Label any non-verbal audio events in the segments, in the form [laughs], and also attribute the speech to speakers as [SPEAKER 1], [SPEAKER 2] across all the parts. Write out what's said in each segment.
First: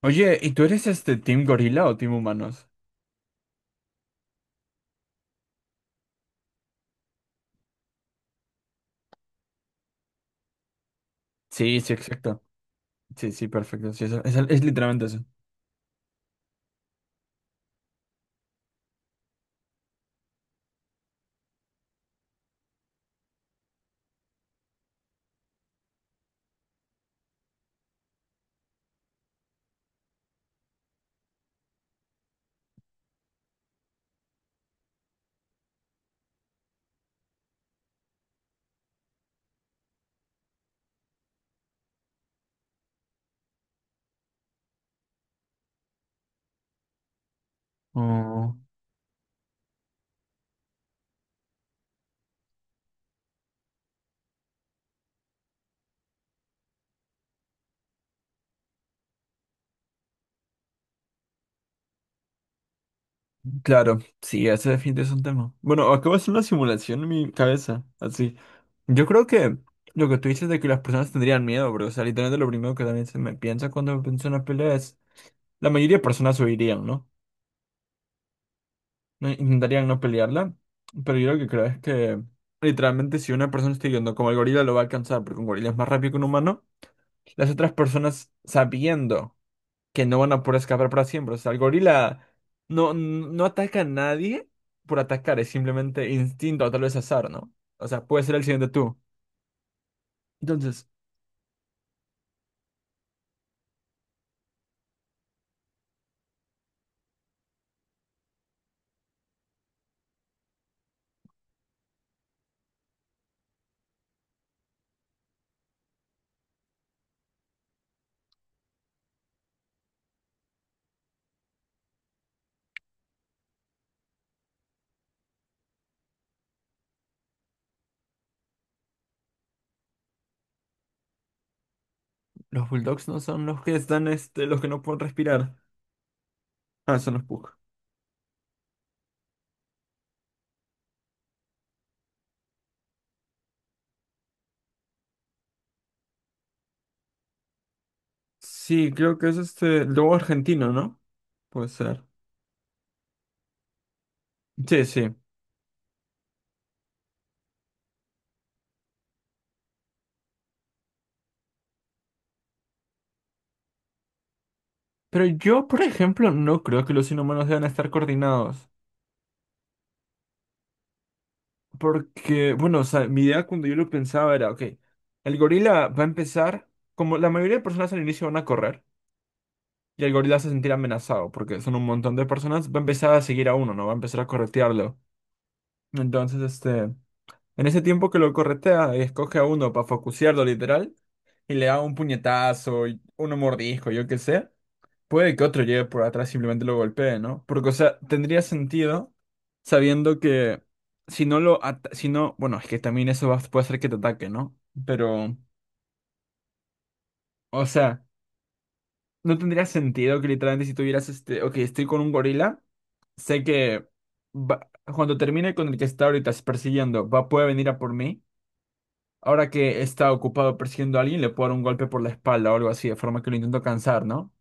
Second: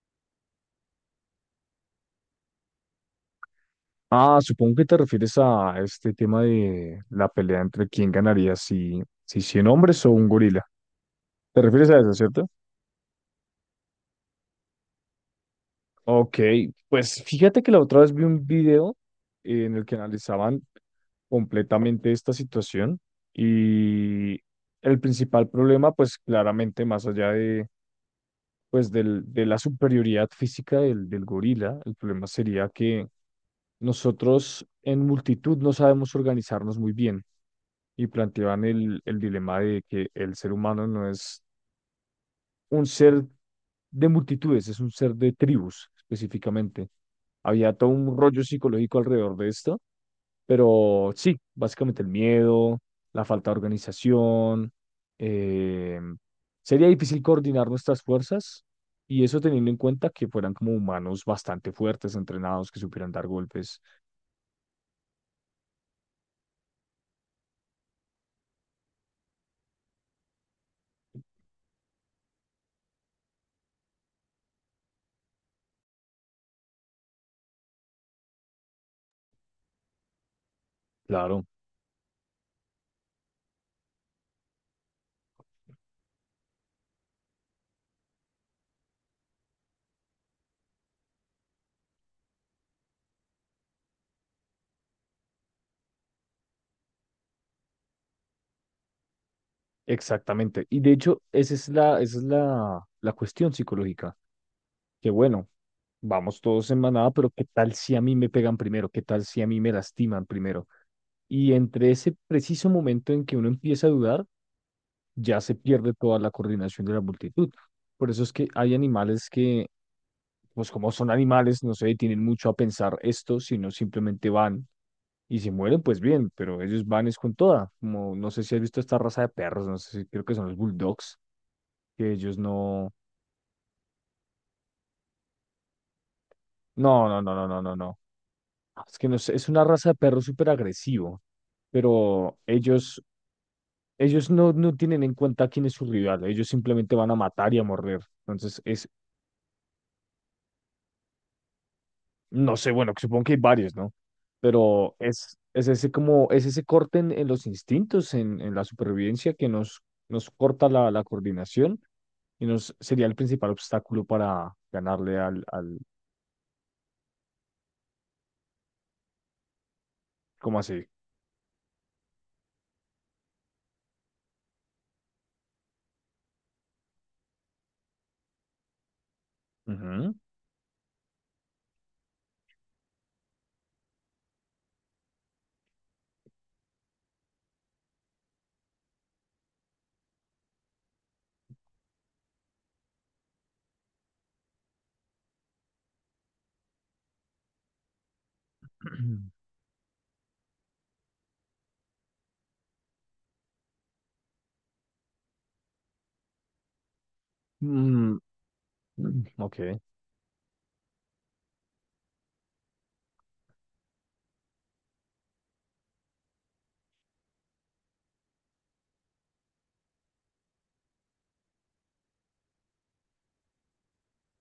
[SPEAKER 1] Oye, ¿y tú eres este Team Gorila o Team Humanos?
[SPEAKER 2] Supongo que te refieres a este tema de la pelea entre quién ganaría, si 100 hombres o un gorila. ¿Te
[SPEAKER 1] Sí,
[SPEAKER 2] refieres
[SPEAKER 1] sí,
[SPEAKER 2] a eso,
[SPEAKER 1] exacto.
[SPEAKER 2] cierto?
[SPEAKER 1] Sí, sí, perfecto. Sí, es literalmente eso.
[SPEAKER 2] Ok, pues fíjate que la otra vez vi un video en el que analizaban completamente esta situación y el principal problema, pues claramente más allá de, pues, de la superioridad física del gorila, el problema sería que nosotros en multitud no sabemos organizarnos muy bien. Y planteaban el dilema de que el ser humano no es un ser de multitudes, es un ser de tribus específicamente. Había todo un rollo
[SPEAKER 1] Oh,
[SPEAKER 2] psicológico alrededor de esto, pero sí, básicamente el miedo, la falta de organización, eh, sería difícil coordinar nuestras fuerzas, y eso teniendo en cuenta que fueran como humanos bastante fuertes, entrenados, que supieran dar golpes,
[SPEAKER 1] claro, sí, ese definitivamente es un tema. Bueno, acabo de hacer una simulación en mi cabeza, así. Yo creo que lo que tú dices de que las personas tendrían miedo, bro. O sea, literalmente lo primero que también se me piensa cuando pienso en una pelea es, la mayoría de personas huirían, ¿no? Intentarían no pelearla, pero yo lo
[SPEAKER 2] claro.
[SPEAKER 1] que creo es que literalmente si una persona está yendo como el gorila lo va a alcanzar, porque un gorila es más rápido que un humano. Las otras personas sabiendo que no van a poder escapar para siempre. O sea, el gorila no, no ataca a nadie por atacar, es simplemente instinto o tal vez azar, ¿no? O sea, puede ser el siguiente tú.
[SPEAKER 2] Exactamente. Y
[SPEAKER 1] Entonces,
[SPEAKER 2] de hecho, esa es la cuestión psicológica. Que bueno, vamos todos en manada, pero ¿qué tal si a mí me pegan primero? ¿Qué tal si a mí me lastiman primero? Y entre ese preciso momento en que uno empieza a dudar, ya se pierde toda la coordinación de la multitud. Por eso es que hay animales que, pues como son animales, no se detienen mucho a pensar esto, sino simplemente van, y si mueren, pues bien, pero ellos van es con toda. Como no sé si has visto esta raza de perros, no sé si creo que son los bulldogs, que ellos
[SPEAKER 1] los
[SPEAKER 2] no.
[SPEAKER 1] bulldogs no son los que están, los que no pueden respirar. Ah,
[SPEAKER 2] No,
[SPEAKER 1] son
[SPEAKER 2] no,
[SPEAKER 1] los
[SPEAKER 2] no, no,
[SPEAKER 1] pug.
[SPEAKER 2] no, no, no. Es que no sé, es una raza de perro súper agresivo, pero ellos no, no tienen en cuenta quién es su rival, ellos simplemente van a matar y a morder. Entonces,
[SPEAKER 1] Sí, creo que es este lobo argentino, ¿no? Puede ser.
[SPEAKER 2] no sé, bueno, supongo que hay varios, ¿no?
[SPEAKER 1] Sí,
[SPEAKER 2] Pero
[SPEAKER 1] sí.
[SPEAKER 2] es ese como, es ese corte en los instintos, en la supervivencia que nos, nos corta la coordinación, y nos sería el principal obstáculo para ganarle
[SPEAKER 1] Pero yo,
[SPEAKER 2] al...
[SPEAKER 1] por ejemplo, no creo que los inhumanos deban estar coordinados.
[SPEAKER 2] ¿cómo así?
[SPEAKER 1] Porque, bueno, o sea, mi idea cuando yo lo pensaba era, ok, el gorila va a empezar, como la mayoría de personas al inicio van a correr, y el
[SPEAKER 2] Ujú.
[SPEAKER 1] gorila se va a sentir amenazado, porque son un montón de personas, va a empezar a seguir a uno, ¿no? Va a empezar a corretearlo. Entonces, en ese tiempo que lo corretea, escoge a uno para focusearlo, literal, y le da un puñetazo, y uno mordisco, yo qué sé. Puede que otro llegue por atrás y simplemente lo golpee, ¿no? Porque, o sea, tendría sentido
[SPEAKER 2] [clears throat]
[SPEAKER 1] sabiendo que si no lo... Si no, bueno, es que también eso puede hacer que te ataque, ¿no? Pero, o sea,
[SPEAKER 2] Mm,
[SPEAKER 1] no
[SPEAKER 2] ok.
[SPEAKER 1] tendría sentido que literalmente si tuvieras Ok, estoy con un gorila, sé que va- cuando termine con el que está ahorita persiguiendo, va, puede venir a por mí. Ahora que está ocupado persiguiendo a alguien, le puedo dar un golpe por la espalda o algo así, de forma que lo intento cansar, ¿no?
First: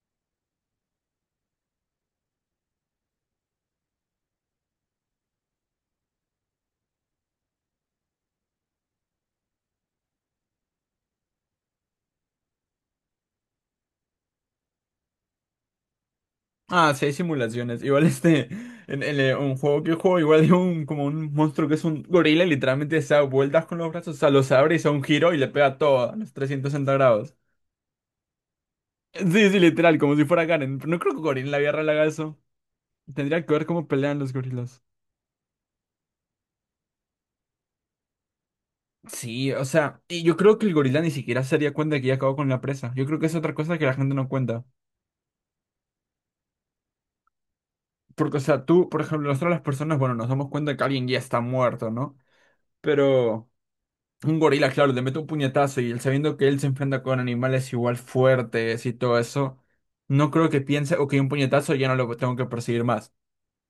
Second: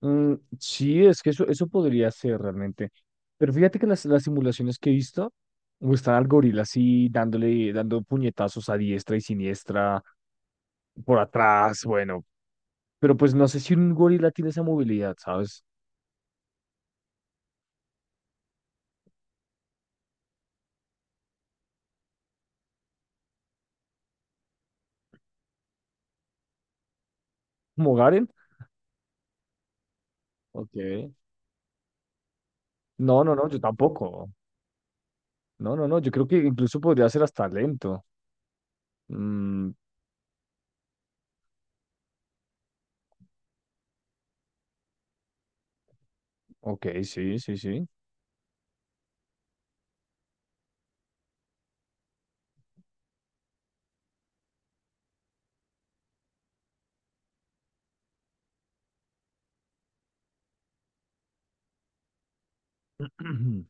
[SPEAKER 2] Mm, sí, es que eso podría ser realmente. Pero fíjate que las simulaciones que he visto muestran al gorila así dándole, dando puñetazos a diestra y siniestra por atrás, bueno, pero pues no sé si un gorila tiene esa movilidad, ¿sabes?
[SPEAKER 1] Ah, sí, hay simulaciones. Igual [laughs] un juego que juego, igual hay un, como un monstruo que es un gorila y literalmente se da vueltas con los brazos, o sea, los abre y se da un giro y le pega todo a los 360 grados.
[SPEAKER 2] ¿Como Garen?
[SPEAKER 1] Sí, sí, literal, como si fuera Karen. Pero no
[SPEAKER 2] Ok.
[SPEAKER 1] creo que Gorila en la guerra le haga eso.
[SPEAKER 2] No, no,
[SPEAKER 1] Tendría
[SPEAKER 2] no,
[SPEAKER 1] que
[SPEAKER 2] yo
[SPEAKER 1] ver cómo pelean
[SPEAKER 2] tampoco.
[SPEAKER 1] los gorilas.
[SPEAKER 2] No, no, no, yo creo que incluso podría ser hasta lento.
[SPEAKER 1] Sí, o
[SPEAKER 2] Mm,
[SPEAKER 1] sea, y yo creo que el gorila ni siquiera se daría cuenta de que ya acabó con la presa. Yo creo que es otra cosa que la gente no cuenta.
[SPEAKER 2] ok, sí, sí, sí.
[SPEAKER 1] Porque, o sea, tú, por ejemplo, nosotros las personas, bueno, nos damos cuenta que alguien ya está muerto, ¿no? Pero... Un gorila, claro, le mete un puñetazo y él sabiendo que él se enfrenta con animales igual fuertes y todo eso, no creo que piense, ok, un puñetazo ya no lo tengo que perseguir más.
[SPEAKER 2] [clears throat]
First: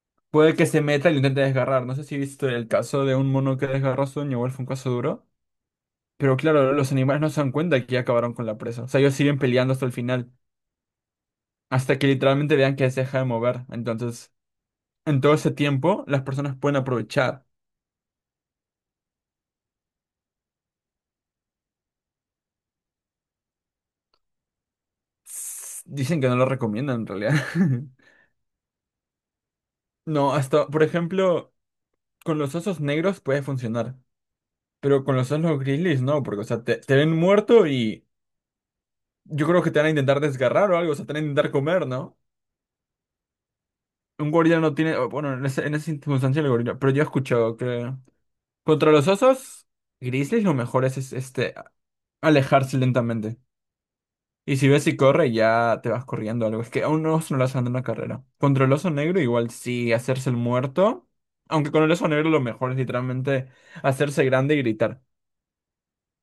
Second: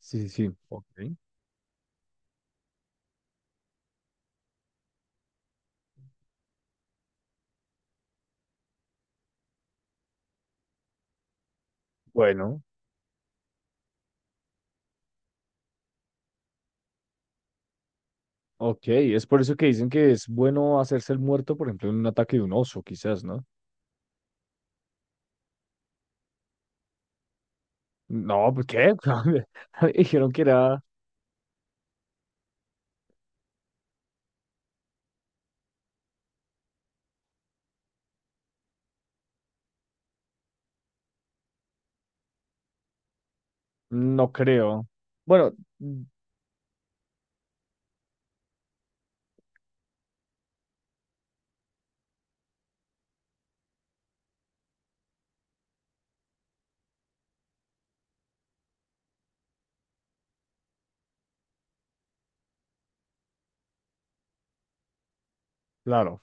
[SPEAKER 2] Sí, sí, sí,
[SPEAKER 1] Puede que se
[SPEAKER 2] ok.
[SPEAKER 1] meta y lo intente desgarrar. No sé si viste el caso de un mono que desgarró a su dueño, igual fue un caso duro. Pero claro, los animales no se dan cuenta que ya acabaron con la presa. O sea, ellos siguen peleando hasta el final, hasta que literalmente
[SPEAKER 2] Bueno,
[SPEAKER 1] vean que se deja de mover. Entonces, en todo ese tiempo, las personas pueden aprovechar.
[SPEAKER 2] ok, es por eso que dicen que es bueno hacerse el muerto, por ejemplo, en un ataque de un oso, quizás, ¿no?
[SPEAKER 1] Dicen que no lo recomiendan en realidad. [laughs]
[SPEAKER 2] No, ¿por qué? [laughs] A mí me dijeron
[SPEAKER 1] No,
[SPEAKER 2] que
[SPEAKER 1] hasta,
[SPEAKER 2] era,
[SPEAKER 1] por ejemplo. Con los osos negros puede funcionar, pero con los osos grizzlies no, porque, o sea, te ven muerto y yo creo que te van a intentar desgarrar o algo, o sea, te van a intentar comer, ¿no? Un
[SPEAKER 2] no
[SPEAKER 1] gorila no
[SPEAKER 2] creo.
[SPEAKER 1] tiene, o, bueno,
[SPEAKER 2] Bueno,
[SPEAKER 1] en esa
[SPEAKER 2] mm,
[SPEAKER 1] circunstancia el gorila, pero yo he escuchado que contra los osos grizzlies lo mejor es alejarse lentamente. Y si ves si corre, ya te vas corriendo o algo. Es que a un oso no le hacen una carrera. Contra el oso negro, igual sí, hacerse el muerto. Aunque con el oso negro lo mejor es literalmente hacerse grande y gritar.
[SPEAKER 2] claro,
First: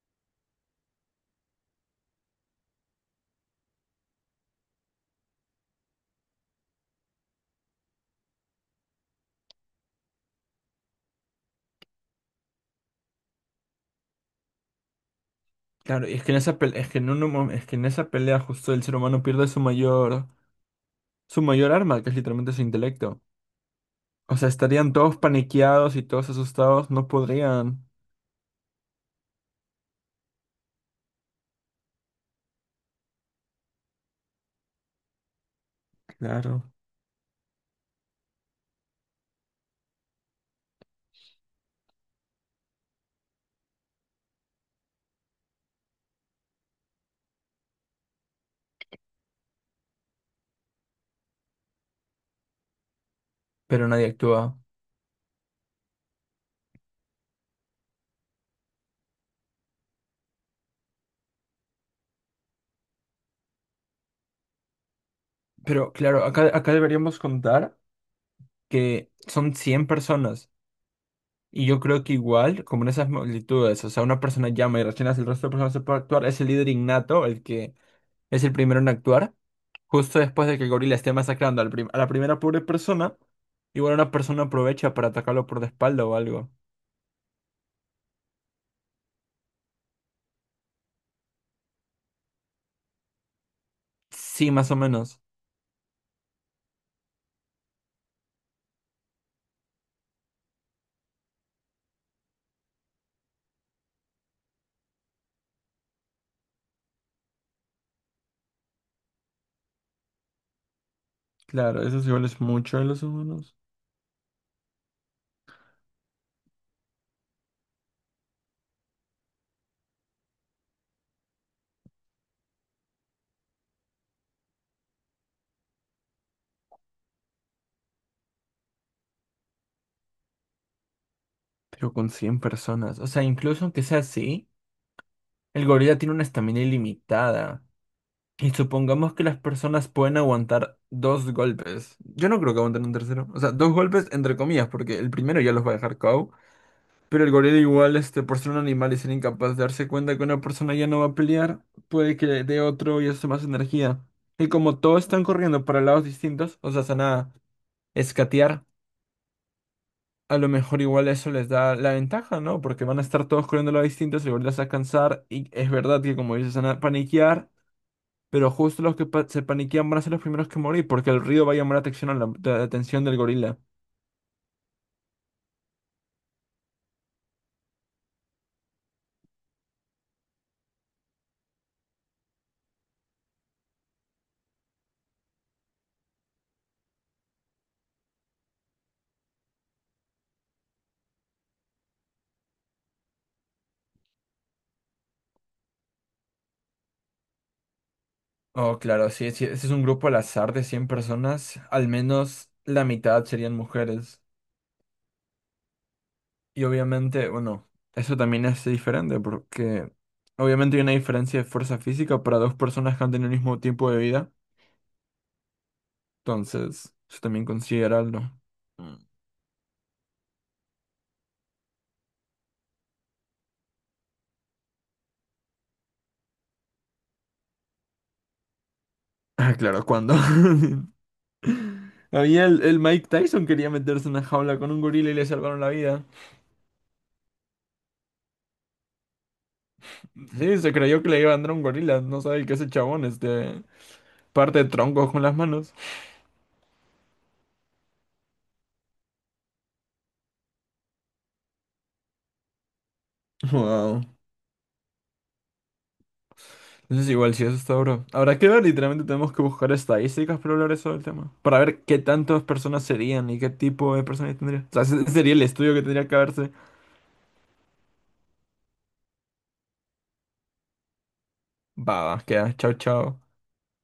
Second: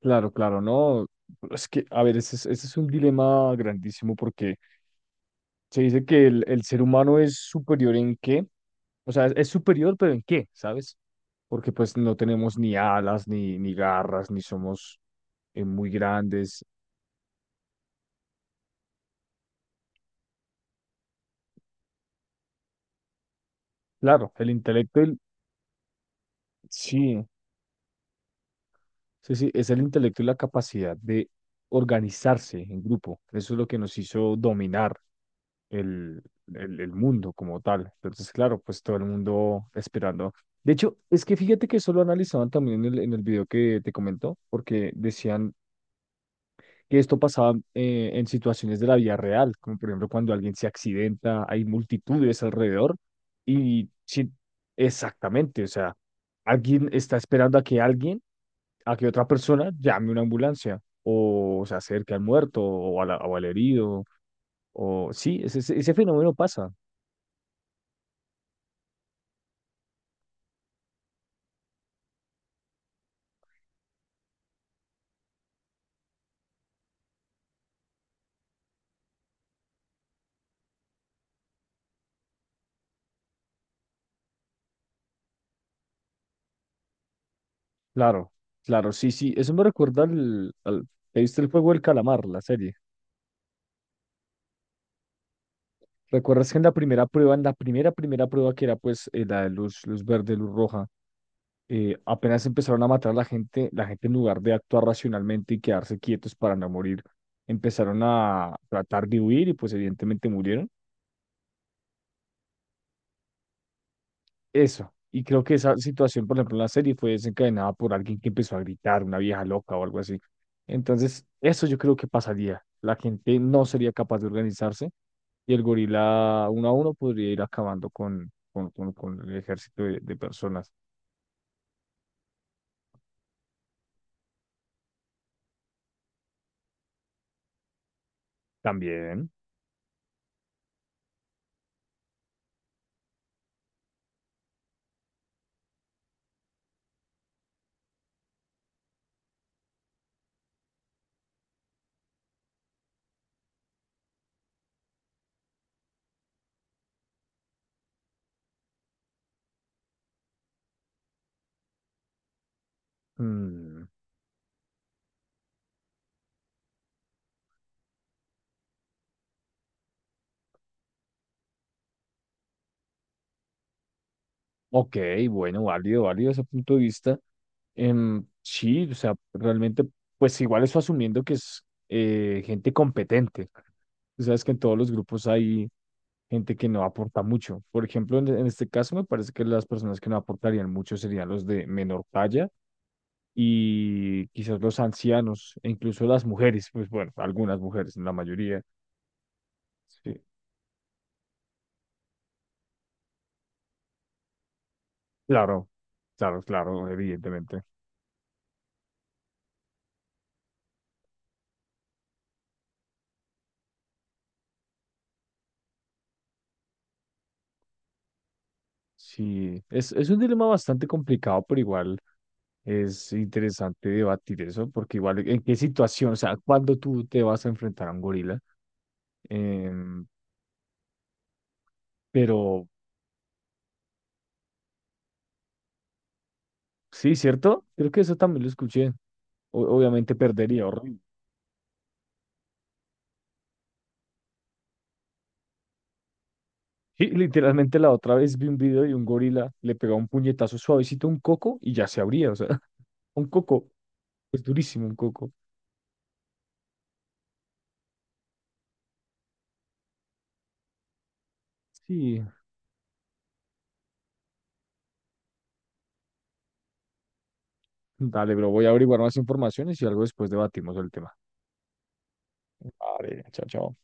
[SPEAKER 2] claro, claro, no. Es que, a ver, ese es un dilema grandísimo porque se dice que el ser humano es superior en qué, o sea, es superior, pero en qué, ¿sabes? Porque pues no tenemos ni alas, ni, ni garras, ni somos muy
[SPEAKER 1] Claro, y es que en esa
[SPEAKER 2] grandes.
[SPEAKER 1] pelea, es que en esa pelea justo el ser humano pierde su mayor arma, que es literalmente su intelecto.
[SPEAKER 2] Claro,
[SPEAKER 1] O sea,
[SPEAKER 2] el
[SPEAKER 1] estarían
[SPEAKER 2] intelecto,
[SPEAKER 1] todos
[SPEAKER 2] el-
[SPEAKER 1] paniqueados y todos asustados, no
[SPEAKER 2] sí,
[SPEAKER 1] podrían,
[SPEAKER 2] sí, sí, es el intelecto y la capacidad de organizarse en grupo. Eso es lo que nos hizo dominar el,
[SPEAKER 1] Claro.
[SPEAKER 2] el mundo como tal. Entonces, claro, pues todo el mundo esperando. De hecho, es que fíjate que eso lo analizaban también en el video que te comento porque decían que esto pasaba en situaciones de la vida real, como por ejemplo cuando alguien se accidenta, hay multitudes alrededor
[SPEAKER 1] Pero
[SPEAKER 2] y
[SPEAKER 1] nadie
[SPEAKER 2] sí,
[SPEAKER 1] actúa.
[SPEAKER 2] exactamente, o sea, alguien está esperando a que alguien, a que otra persona llame una ambulancia o se acerque al muerto o, a la- o al herido. O sí, ese,
[SPEAKER 1] Pero
[SPEAKER 2] ese
[SPEAKER 1] claro,
[SPEAKER 2] fenómeno
[SPEAKER 1] acá,
[SPEAKER 2] pasa.
[SPEAKER 1] acá deberíamos contar que son 100 personas. Y yo creo que igual, como en esas multitudes, o sea, una persona llama y rechina, el resto de personas no se puede actuar, es el líder innato, el que es el primero en actuar. Justo después de que el gorila esté masacrando a la primera pobre persona, igual una persona aprovecha para atacarlo por la espalda o algo.
[SPEAKER 2] Claro, claro, sí, sí. Eso me recuerda al, al... ¿Te viste el juego del calamar, la serie?
[SPEAKER 1] Sí, más o menos.
[SPEAKER 2] ¿Recuerdas que en la primera prueba, en la primera, primera prueba que era pues la de luz, luz verde, luz roja, apenas empezaron a matar a la gente en lugar de actuar racionalmente y quedarse quietos para no morir, empezaron a tratar de huir y pues evidentemente murieron.
[SPEAKER 1] Claro, eso igual es mucho de los humanos.
[SPEAKER 2] Eso. Y creo que esa situación, por ejemplo, en la serie fue desencadenada por alguien que empezó a gritar, una vieja loca o algo así. Entonces, eso yo creo que pasaría. La gente no sería capaz de organizarse y el gorila uno a uno podría ir acabando con el ejército de personas.
[SPEAKER 1] Pero con 100 personas. O sea, incluso aunque sea así, el gorila tiene una estamina ilimitada. Y supongamos que
[SPEAKER 2] También.
[SPEAKER 1] las personas pueden aguantar dos golpes. Yo no creo que aguanten un tercero. O sea, dos golpes entre comillas, porque el primero ya los va a dejar KO. Pero el gorila igual, por ser un animal y ser incapaz de darse cuenta que una persona ya no va a pelear, puede que le dé otro y eso más energía. Y como todos están corriendo para lados distintos, o sea, se van a escatear, a lo mejor igual eso les da la ventaja, ¿no? Porque van a estar todos corriendo a
[SPEAKER 2] Mm,
[SPEAKER 1] lados distintos, el gorila se va a cansar y es verdad que como dices, se van a paniquear, pero justo los que se paniquean van a ser los primeros que morir porque el río va a llamar la atención, a la atención del gorila.
[SPEAKER 2] ok, bueno, válido, válido ese punto de vista. Em, sí, o sea, realmente, pues igual eso asumiendo que es gente competente. Tú sabes que en todos los grupos hay gente que no aporta mucho. Por ejemplo, en este caso me parece que las personas que no aportarían mucho serían los de menor talla y quizás los ancianos e incluso las mujeres, pues bueno, algunas mujeres, la mayoría.
[SPEAKER 1] Oh, claro, sí, sí, ese es un grupo al
[SPEAKER 2] Sí,
[SPEAKER 1] azar de 100 personas, al menos la mitad serían mujeres.
[SPEAKER 2] claro, claro,
[SPEAKER 1] Y
[SPEAKER 2] claro,
[SPEAKER 1] obviamente,
[SPEAKER 2] evidentemente.
[SPEAKER 1] bueno, eso también es diferente porque obviamente hay una diferencia de fuerza física para dos personas que han tenido el mismo tiempo de vida. Entonces, eso también considerarlo. Mm.
[SPEAKER 2] Sí, es un dilema bastante complicado, pero igual es interesante debatir eso, porque igual en qué situación, o sea, cuando tú te vas a enfrentar a un gorila,
[SPEAKER 1] Ah, claro,
[SPEAKER 2] em,
[SPEAKER 1] cuando [laughs] había el,
[SPEAKER 2] pero
[SPEAKER 1] el Mike Tyson quería meterse en una jaula con un gorila y le salvaron la vida.
[SPEAKER 2] sí, ¿cierto? Creo que eso también lo escuché. O- obviamente
[SPEAKER 1] Sí,
[SPEAKER 2] perdería,
[SPEAKER 1] se
[SPEAKER 2] horrible.
[SPEAKER 1] creyó que le iba a andar un gorila, no sabe que ese chabón parte troncos con las manos.
[SPEAKER 2] Sí, literalmente la otra vez vi un video de un gorila, le pegaba un puñetazo suavecito a un coco y ya se abría, o sea, [laughs] un coco,
[SPEAKER 1] Wow.
[SPEAKER 2] es durísimo un coco.
[SPEAKER 1] Entonces igual si eso está duro. Habrá que ver, literalmente tenemos que buscar estadísticas para hablar eso del tema. Para ver qué
[SPEAKER 2] Sí,
[SPEAKER 1] tantas personas serían y qué tipo de personas tendría. O sea, ese sería el estudio que tendría que haberse.
[SPEAKER 2] dale, bro, voy a averiguar más informaciones y algo después debatimos el tema.
[SPEAKER 1] Va, va, queda. Chao, chao.
[SPEAKER 2] Vale, chao, chao.